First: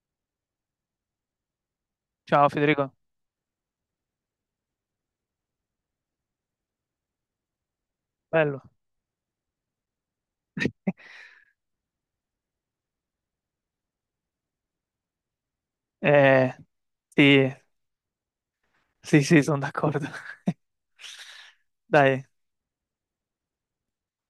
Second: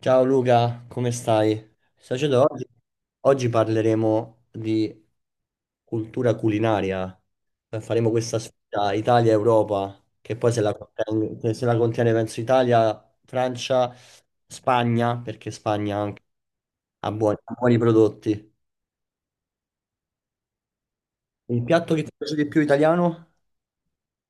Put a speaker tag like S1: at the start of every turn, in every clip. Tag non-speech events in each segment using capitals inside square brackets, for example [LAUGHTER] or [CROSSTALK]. S1: Ciao Luca, come stai? Sacedo,
S2: Ciao,
S1: oggi,
S2: Federico.
S1: oggi parleremo di cultura culinaria. Faremo questa
S2: Bello.
S1: sfida Italia-Europa, che poi se la contiene, penso Italia, Francia, Spagna, perché Spagna anche
S2: Eh, sì,
S1: ha buoni prodotti.
S2: sì, sì, sono d'accordo. [LAUGHS]
S1: Il piatto che ti
S2: Dai,
S1: piace di più italiano?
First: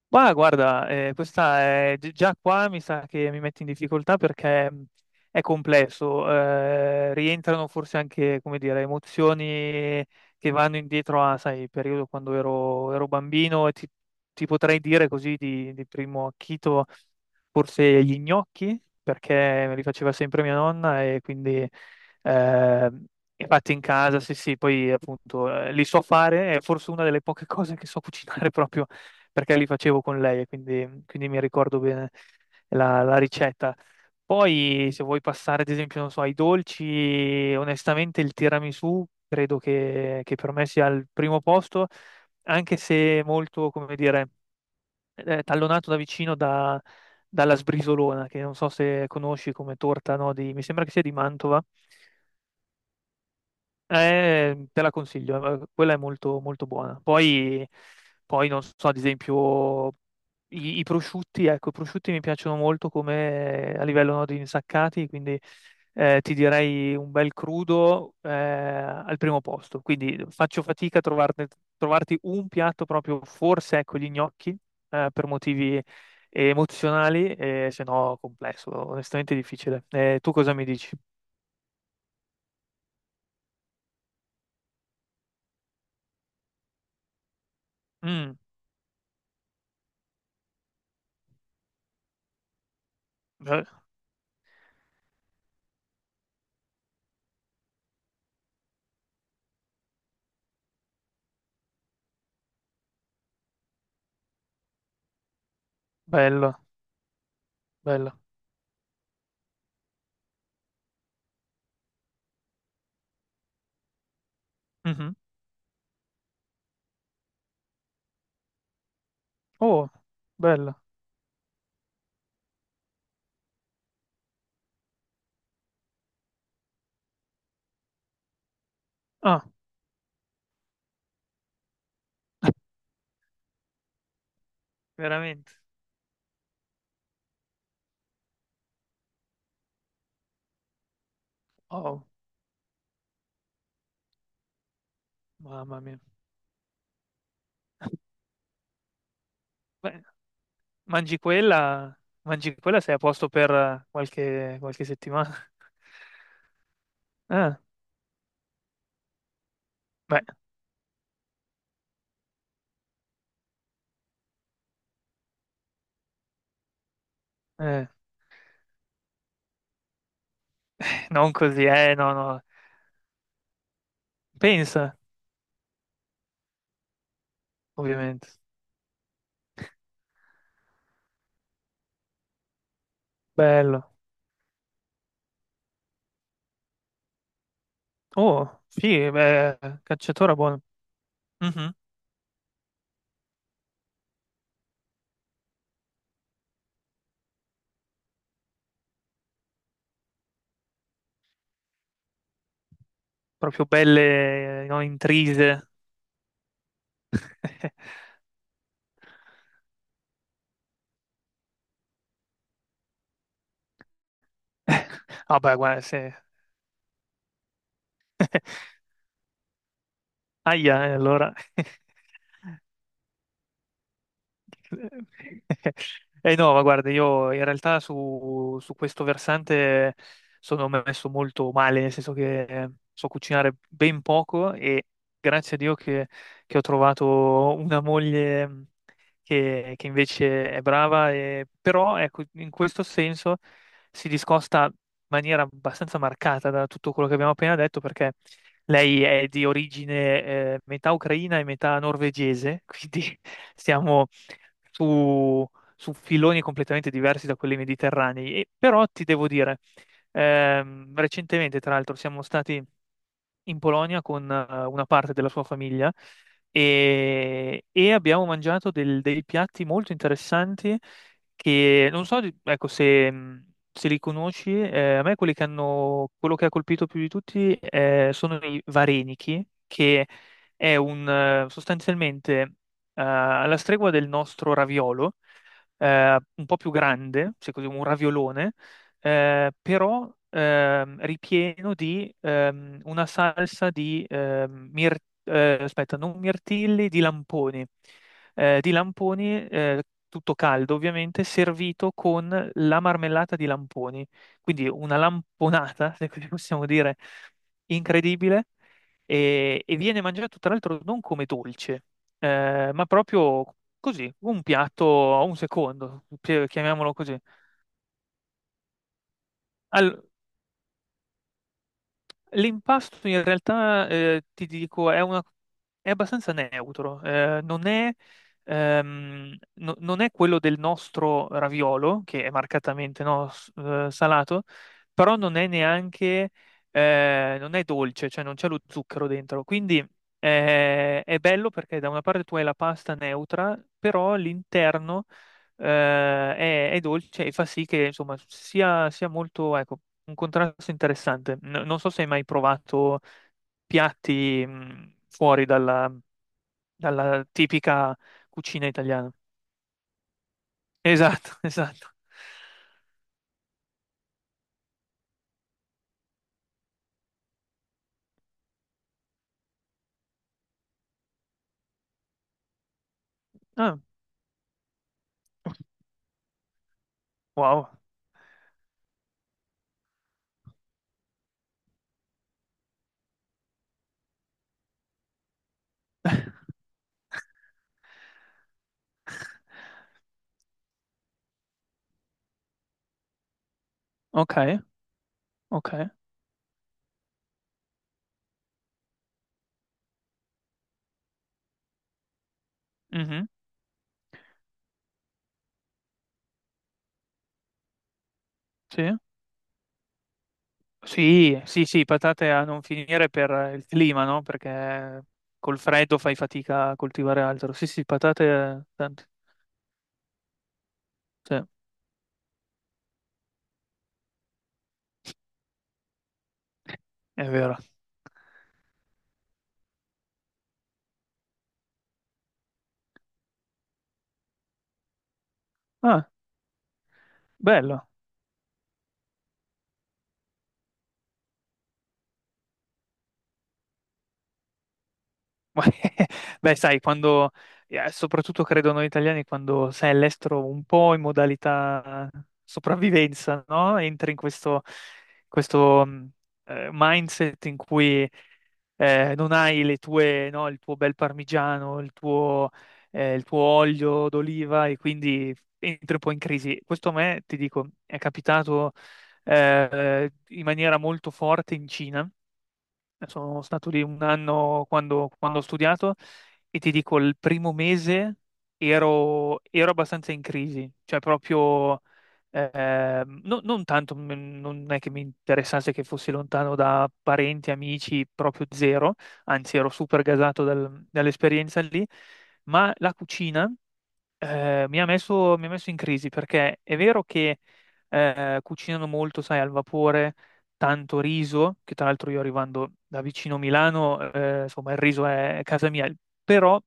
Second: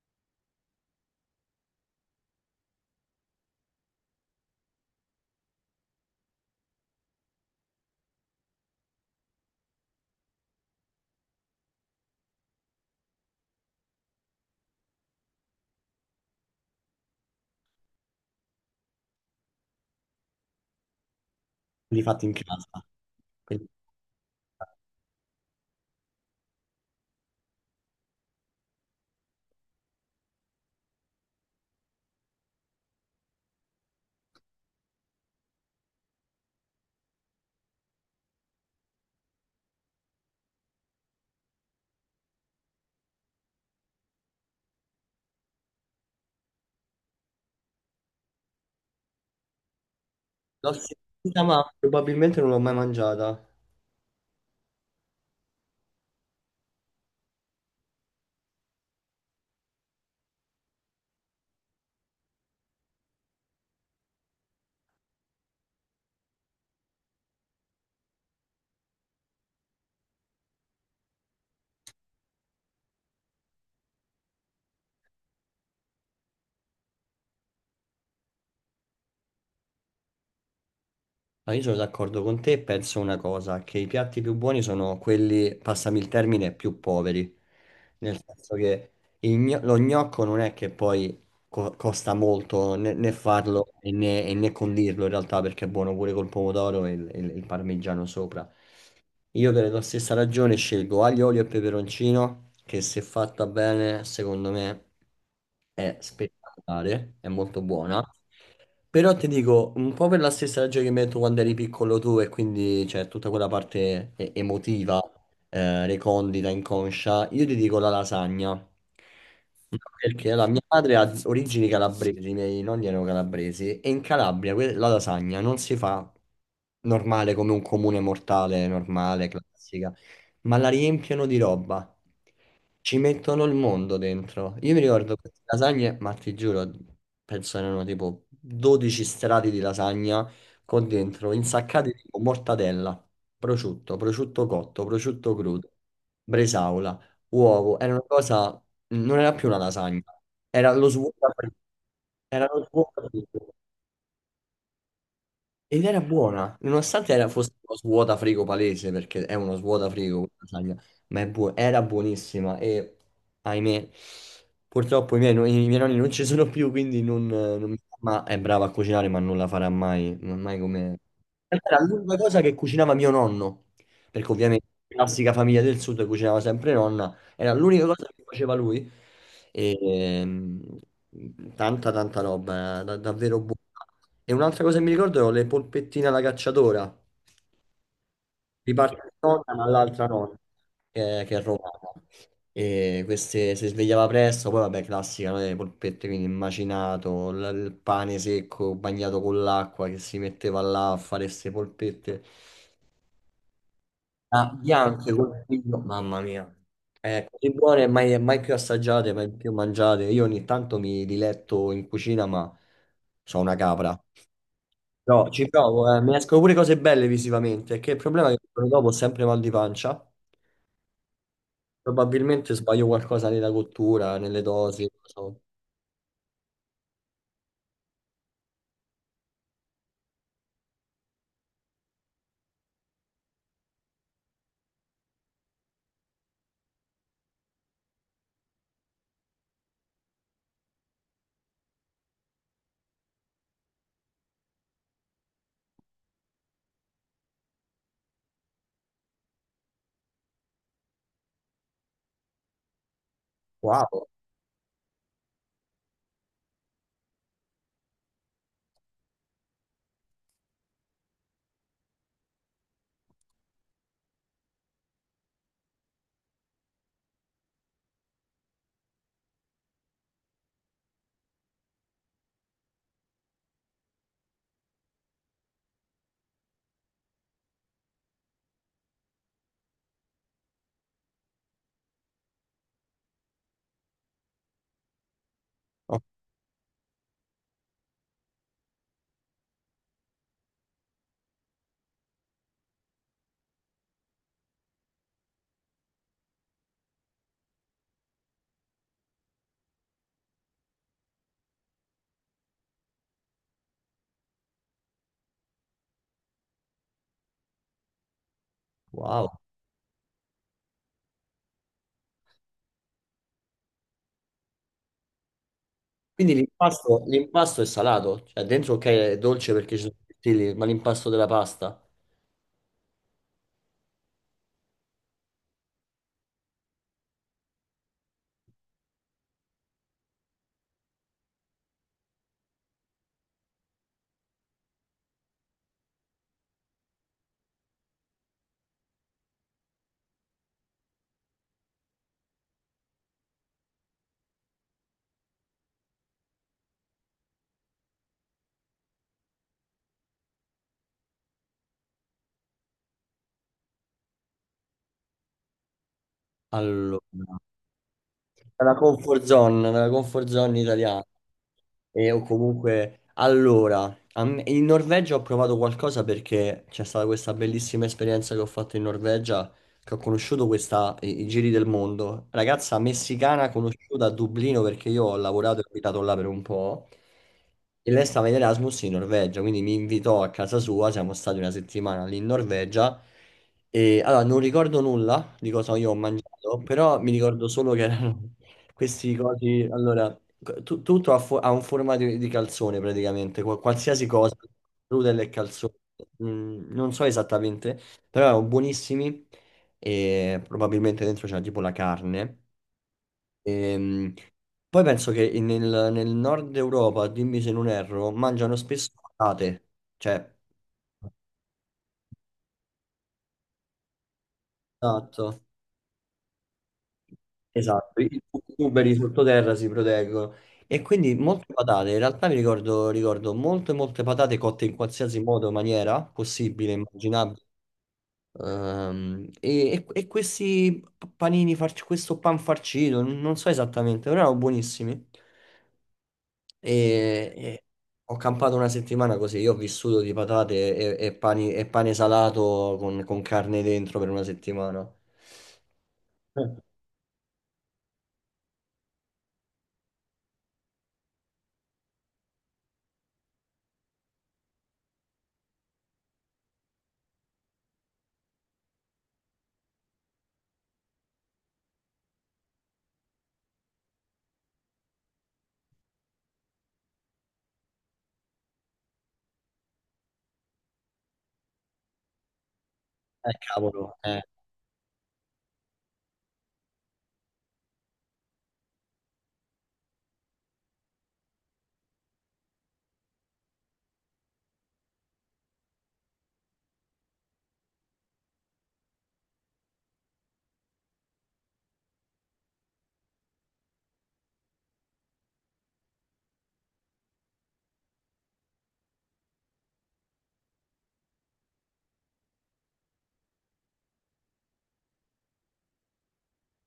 S2: ma guarda, questa è già qua mi sa che mi metti in difficoltà perché è complesso. Rientrano forse anche, come dire, emozioni che vanno indietro a, sai, il periodo quando ero bambino e ti potrei dire così di, primo acchito forse gli gnocchi, perché me li faceva sempre mia nonna e quindi
S1: Li fatti in casa.
S2: eh,
S1: Quindi,
S2: fatti in casa, sì, sì, poi appunto li so fare, è forse una delle poche [LAUGHS] cose che so cucinare [LAUGHS] proprio perché li facevo con lei e quindi mi ricordo bene la ricetta. Poi se vuoi passare ad esempio, non so, ai dolci, onestamente il tiramisù credo che per me sia al primo posto, anche se molto, come dire tallonato da vicino dalla sbrisolona, che non so se conosci come torta, no, mi
S1: l'ho
S2: sembra che sia di
S1: sentita, ma
S2: Mantova.
S1: probabilmente non l'ho mai mangiata.
S2: Te la consiglio, quella è molto, molto buona. Poi non so, ad esempio, i prosciutti, ecco, i prosciutti mi piacciono molto come a livello no, di insaccati, quindi ti direi un bel crudo al primo posto. Quindi faccio fatica a trovarti un piatto proprio, forse ecco gli gnocchi, per motivi emozionali, se no complesso, onestamente difficile. Tu cosa mi dici?
S1: Ah, io sono d'accordo con te, penso una cosa, che i piatti più buoni sono quelli, passami il termine, più poveri, nel
S2: Mm,
S1: senso che lo gnocco non è che poi costa molto né
S2: be-
S1: farlo né condirlo in realtà perché è buono pure col pomodoro e il parmigiano sopra. Io per la stessa ragione scelgo aglio, olio e peperoncino, che se fatta bene, secondo me è
S2: bello,
S1: spettacolare, è molto buona.
S2: bello.
S1: Però ti dico, un po' per la stessa ragione che mi hai detto quando eri piccolo tu e quindi c'è tutta quella parte emotiva,
S2: Mhm.
S1: recondita, inconscia, io ti dico la lasagna. No,
S2: Oh,
S1: perché allora, mia
S2: bella.
S1: madre ha origini calabresi, i miei nonni erano calabresi e in Calabria la lasagna non si fa normale come un comune mortale normale,
S2: Ah,
S1: classica, ma la riempiono di roba. Ci mettono il mondo dentro. Io mi ricordo queste
S2: veramente.
S1: lasagne, ma ti giuro, penso erano tipo 12 strati di lasagna con dentro insaccati
S2: Oh,
S1: tipo mortadella, prosciutto, prosciutto cotto, prosciutto crudo,
S2: mamma mia.
S1: bresaola, uovo. Era una cosa, non era più una
S2: Beh,
S1: lasagna, era lo
S2: mangi
S1: svuota.
S2: quella,
S1: Era
S2: mangi
S1: lo
S2: quella sei a
S1: svuota.
S2: posto per qualche settimana. [LAUGHS]
S1: Ed era buona, nonostante fosse
S2: Ah,
S1: uno svuotafrigo palese, perché è uno svuotafrigo,
S2: beh,
S1: quella lasagna, ma era buonissima e ahimè, purtroppo i miei nonni non ci sono più, quindi non mi-
S2: eh,
S1: ma è brava a cucinare, ma non la farà mai, non mai come... in
S2: non così,
S1: realtà era
S2: no,
S1: l'unica cosa
S2: no.
S1: che cucinava mio nonno, perché ovviamente
S2: Pensa,
S1: classica famiglia del sud cucinava sempre nonna, era l'unica cosa che
S2: ovviamente.
S1: faceva lui. E, tanta roba, davvero buona.
S2: Bello.
S1: E un'altra cosa che mi ricordo erano le polpettine alla cacciatora.
S2: Oh,
S1: Di parte
S2: sì,
S1: di nonna,
S2: beh,
S1: ma l'altra
S2: cacciatore
S1: nonna,
S2: buono.
S1: che è
S2: Mhm.
S1: romana. E queste si svegliava presto, poi vabbè, classica, no? Le polpette, quindi il macinato, il pane secco bagnato con l'acqua che si metteva là a fare queste polpette.
S2: Proprio
S1: Ah,
S2: belle, no,
S1: bianche col
S2: intrise.
S1: figlio, mamma mia, così buone
S2: [LAUGHS]
S1: mai, mai più assaggiate, mai più mangiate. Io ogni tanto mi diletto in cucina, ma sono una capra. No, ci
S2: Vabbè, guarda,
S1: provo, mi
S2: se—
S1: escono pure cose belle visivamente, che il problema è che il giorno
S2: [LAUGHS]
S1: dopo ho sempre mal di pancia.
S2: Aia, allora. [LAUGHS]
S1: Probabilmente sbaglio qualcosa nella cottura, nelle dosi. Non so.
S2: Eh no, ma guarda, io in realtà su questo versante sono messo molto male, nel senso che so cucinare ben poco e grazie a Dio che ho trovato una moglie che invece è brava, però ecco, in questo senso si discosta in maniera abbastanza marcata da tutto quello che abbiamo appena detto perché lei è di origine metà ucraina e metà norvegese, quindi [LAUGHS]
S1: Wow,
S2: stiamo su, su filoni completamente diversi da quelli mediterranei. E, però ti devo dire, recentemente, tra l'altro, siamo stati in Polonia con una parte della sua famiglia e abbiamo mangiato dei piatti molto interessanti che non so, ecco, se li conosci, a me quello che ha colpito più di tutti sono i varenichi, che è un sostanzialmente alla stregua del nostro raviolo,
S1: oh,
S2: un po' più grande, se così un raviolone, però ripieno di una salsa di aspetta, non mirtilli, di lamponi. Di lamponi tutto caldo ovviamente, servito con la marmellata di lamponi, quindi una lamponata, [LAUGHS] se così possiamo dire, incredibile
S1: wow.
S2: e viene mangiato tra l'altro non come dolce, ma proprio così, un piatto, a un secondo,
S1: Quindi
S2: chiamiamolo così.
S1: l'impasto è salato, cioè dentro ok è dolce perché ci sono
S2: Al-
S1: i tortilli, ma l'impasto della pasta.
S2: l'impasto in realtà, ti dico, è abbastanza neutro, non è quello del nostro raviolo, che è marcatamente no, salato, però non è neanche, non è dolce, cioè non c'è lo zucchero dentro, quindi. È bello perché da una parte tu hai la pasta neutra, però all'interno è dolce e fa sì che insomma sia molto, ecco, un contrasto interessante. Non so se hai mai provato piatti fuori dalla,
S1: Allora.
S2: dalla tipica cucina italiana.
S1: Nella comfort zone italiana.
S2: Esatto, [LAUGHS] esatto.
S1: E o comunque, allora, in Norvegia ho provato qualcosa perché c'è stata questa bellissima esperienza che ho fatto in Norvegia, che ho conosciuto questa, i giri del mondo. Ragazza messicana
S2: Ah,
S1: conosciuta a Dublino perché io ho lavorato e abitato là per un po'.
S2: wow.
S1: E lei stava in Erasmus in Norvegia, quindi mi invitò a casa sua, siamo stati una settimana lì in Norvegia. E allora non ricordo nulla di cosa io ho mangiato, però mi ricordo solo che erano [LAUGHS] questi cosi. Allora, tutto ha, ha un formato di calzone praticamente, qualsiasi cosa,
S2: Ok,
S1: noodle e calzone.
S2: ok.
S1: Mm, non so esattamente, però erano buonissimi e probabilmente dentro c'era tipo la carne.
S2: Mhm,
S1: Ehm, poi penso che nel, nel nord Europa, dimmi se non erro, mangiano spesso
S2: sì.
S1: patate, cioè,
S2: Sì, sì, sì, patate a non finire per il clima, no? Perché
S1: esatto.
S2: col freddo fai fatica a coltivare altro. Sì, sì,
S1: Esatto, i
S2: patate
S1: tuberi
S2: tante.
S1: sottoterra si proteggono e quindi
S2: Sì.
S1: molte patate, in realtà mi ricordo, ricordo molte molte patate cotte in qualsiasi modo, maniera possibile,
S2: È
S1: immaginabile.
S2: vero.
S1: E questi panini, questo pan farcito, non so esattamente, però erano buonissimi.
S2: Ah,
S1: E
S2: bello.
S1: ho campato una settimana così, io ho vissuto di patate e, e pane salato con carne dentro per una settimana.
S2: [LAUGHS] Beh,
S1: Eh,
S2: sai, quando, soprattutto credo noi italiani, quando sei all'estero un po' in modalità sopravvivenza, no? Entri in questo mindset in cui non hai le tue, no, il tuo bel parmigiano, il tuo olio d'oliva e quindi entri un po' in crisi. Questo a me, ti dico, è capitato in maniera molto forte in Cina. Sono stato lì
S1: cavolo,
S2: un anno quando ho studiato e ti dico, il primo mese ero abbastanza in crisi, cioè proprio non tanto, non è che mi interessasse che fossi lontano da parenti, amici, proprio zero, anzi ero super gasato dall'esperienza lì, ma la cucina. Mi ha messo in crisi perché è vero che cucinano molto, sai, al vapore, tanto riso, che tra l'altro io arrivando da vicino Milano, insomma, il riso è casa mia, però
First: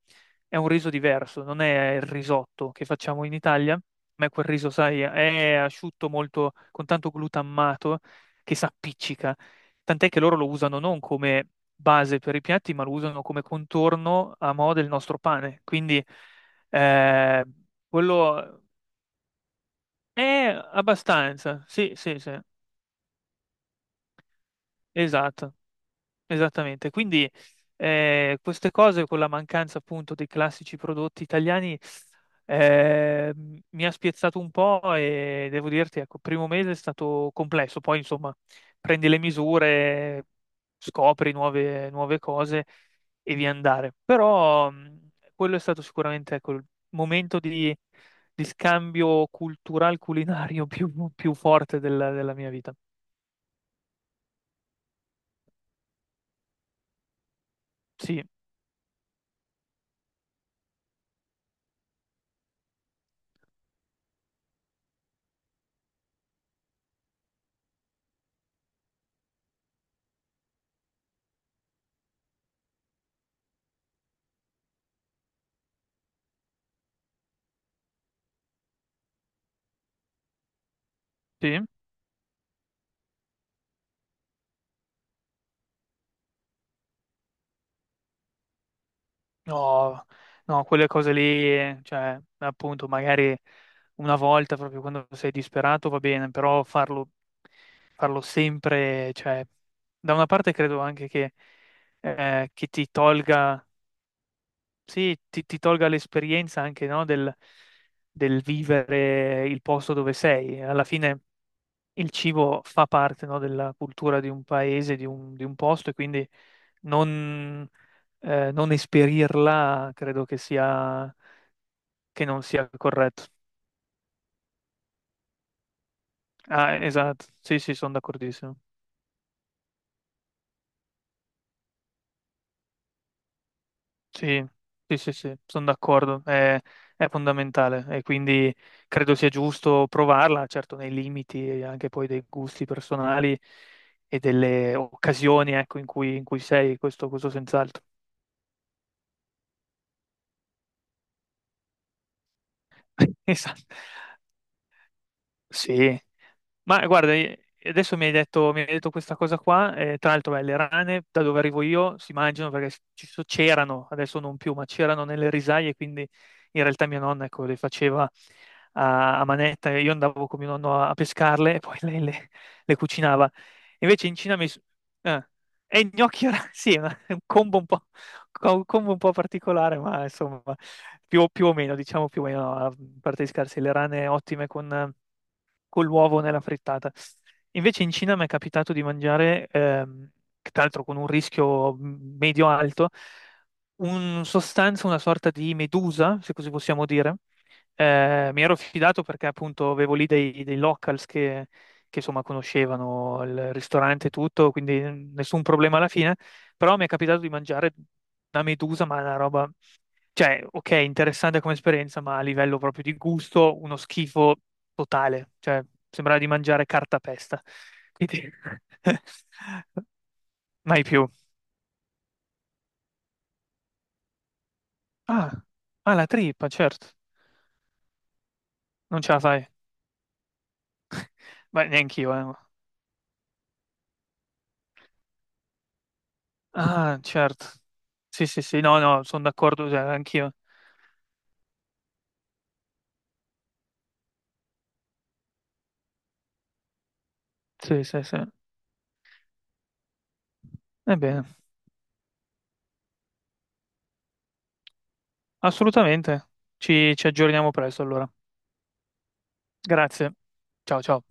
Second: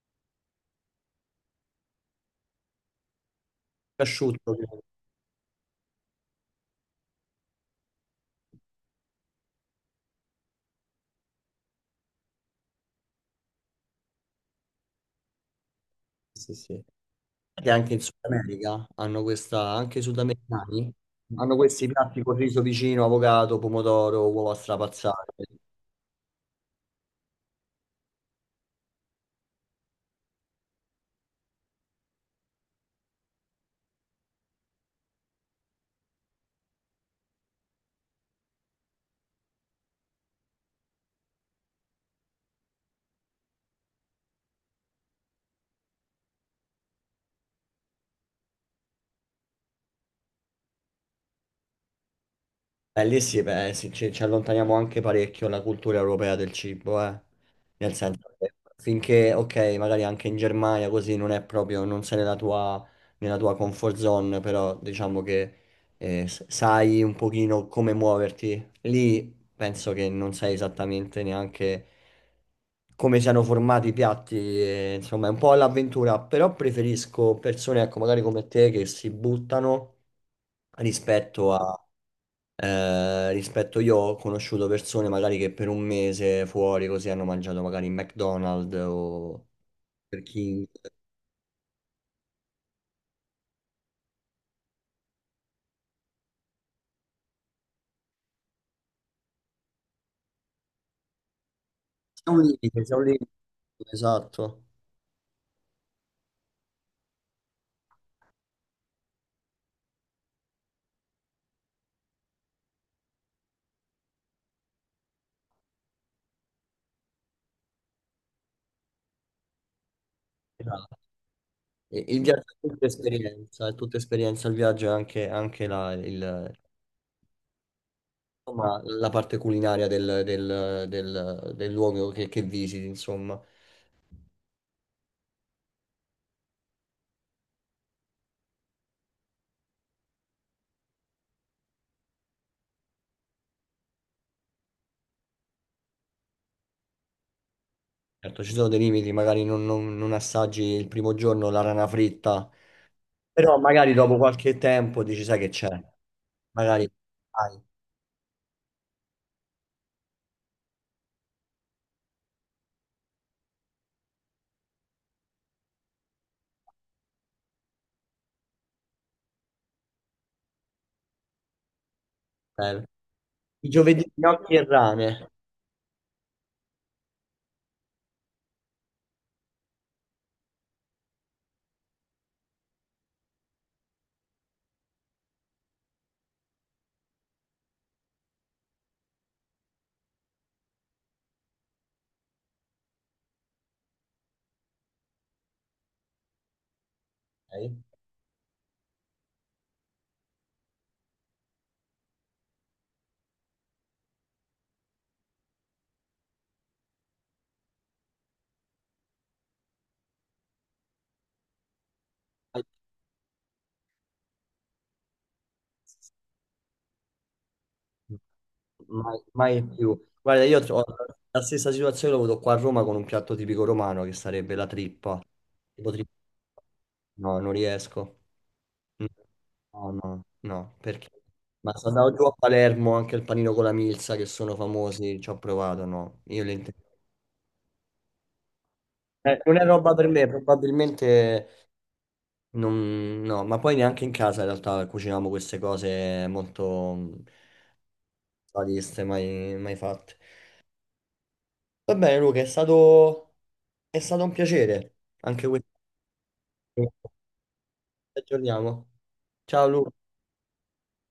S2: è un riso diverso, non è il risotto che facciamo in Italia, ma è quel
S1: asciutto.
S2: riso, sai, è asciutto molto, con tanto glutammato che si appiccica, tant'è che loro lo usano non come base per i piatti, ma lo usano come contorno a mo' del nostro pane, quindi.
S1: Sì, sì.
S2: Eh,
S1: Che anche in Sud
S2: quello
S1: America hanno questa, anche i
S2: è
S1: sudamericani hanno
S2: abbastanza,
S1: questi
S2: sì, sì,
S1: piatti
S2: sì,
S1: con riso vicino, avocado, pomodoro, uova strapazzate.
S2: esatto. Esattamente, quindi queste cose con la mancanza appunto dei classici prodotti italiani mi ha spiazzato un po' e devo dirti, ecco, il primo mese è stato complesso, poi insomma prendi le misure, scopri nuove, nuove cose e via andare. Però quello è stato sicuramente ecco, il momento di scambio cultural culinario [LAUGHS] più forte della mia vita.
S1: Lì sì, beh, sì, ci allontaniamo anche parecchio dalla cultura europea del cibo, eh. Nel
S2: Sì,
S1: senso che finché, ok, magari anche in Germania così non è proprio, non sei nella tua comfort zone, però diciamo che sai un pochino come muoverti. Lì penso che non sai esattamente neanche come siano formati i piatti, e, insomma, è un po' all'avventura, però preferisco persone, ecco, magari come te che si buttano rispetto
S2: sì.
S1: a rispetto io ho conosciuto persone magari che per un mese fuori così hanno mangiato magari in McDonald's o
S2: No,
S1: Burger
S2: no,
S1: King.
S2: quelle cose lì, cioè, appunto, magari una volta proprio quando sei disperato va bene, però farlo sempre, cioè, da una parte credo anche che,
S1: C'è un
S2: eh, che
S1: limite,
S2: ti
S1: c'è un limite.
S2: tolga,
S1: Esatto.
S2: sì, ti tolga l'esperienza anche, no, del vivere il posto dove sei. Alla fine il cibo fa parte, no, della cultura di un paese, di un posto, e quindi non, non esperirla credo che
S1: Esatto.
S2: sia,
S1: Il
S2: che non
S1: viaggio
S2: sia corretto.
S1: è tutta esperienza, il viaggio è anche, anche la,
S2: Ah, esatto, sì, sì, sono d'accordissimo.
S1: insomma, la parte culinaria del, del luogo che visiti, insomma.
S2: Sì, sì, sì, sì, sono d'accordo, è fondamentale e quindi credo sia giusto provarla, certo nei limiti e anche poi dei gusti personali e delle occasioni, ecco, in cui sei, questo senz'altro.
S1: Certo, ci sono dei limiti, magari non, non assaggi il primo giorno la rana fritta,
S2: [LAUGHS]
S1: però
S2: Esatto.
S1: magari dopo qualche tempo dici, sai che c'è.
S2: Sì, ma
S1: Magari
S2: guarda,
S1: hai
S2: adesso mi hai detto questa cosa qua, tra l'altro beh, le rane da dove arrivo io si mangiano perché c'erano, adesso non più, ma c'erano nelle risaie, quindi in realtà mia nonna ecco, le faceva a manetta e io andavo con mio nonno a pescarle e poi [LAUGHS] lei le
S1: per
S2: cucinava.
S1: i
S2: Invece
S1: giovedì,
S2: in Cina mi—
S1: gnocchi e
S2: eh,
S1: rame,
S2: e i gnocchi, [LAUGHS] sì, è un combo un po', un combo un po', particolare, ma insomma, più o meno, diciamo più o meno, a parte di scarsi, le rane ottime con l'uovo nella frittata. Invece in Cina mi è capitato di mangiare, che tra l'altro con un rischio medio-alto, un sostanza, una sorta di medusa, se così possiamo dire.
S1: ok?
S2: Mi ero fidato perché appunto avevo lì dei locals che, insomma conoscevano il ristorante e tutto, quindi nessun problema alla fine, però mi è capitato di mangiare una medusa, ma una roba, cioè, ok, interessante come esperienza, ma a livello
S1: Mai,
S2: proprio di gusto, uno schifo totale, cioè sembrava di mangiare cartapesta. Quindi
S1: mai
S2: [LAUGHS]
S1: più. Guarda, io ho
S2: mai più.
S1: la stessa situazione, l'ho avuto qua a Roma con un piatto tipico romano che sarebbe la trippa.
S2: Ah,
S1: Tipo
S2: ah, la
S1: trippa.
S2: trippa, certo.
S1: No, non riesco.
S2: Non ce la fai.
S1: No, no, no, perché?
S2: Beh,
S1: Ma sono
S2: neanche io,
S1: andato giù a
S2: eh.
S1: Palermo anche il panino con la milza che sono famosi, ci ho provato, no, io le intendo.
S2: Ah, certo. Sì, sì, sì, no, no, sono
S1: Non è
S2: d'accordo, cioè,
S1: roba per me,
S2: anch'io.
S1: probabilmente no, ma poi neanche in casa in realtà cuciniamo queste cose molto mm,
S2: Sì, sì, sì.
S1: sadiste, mai, mai fatte.
S2: Ebbene,
S1: Va bene, Luca, è stato un piacere. Anche questo.
S2: assolutamente.
S1: Ci
S2: Ci aggiorniamo presto allora.
S1: aggiorniamo. Ciao, Luca.
S2: Grazie. Ciao, ciao.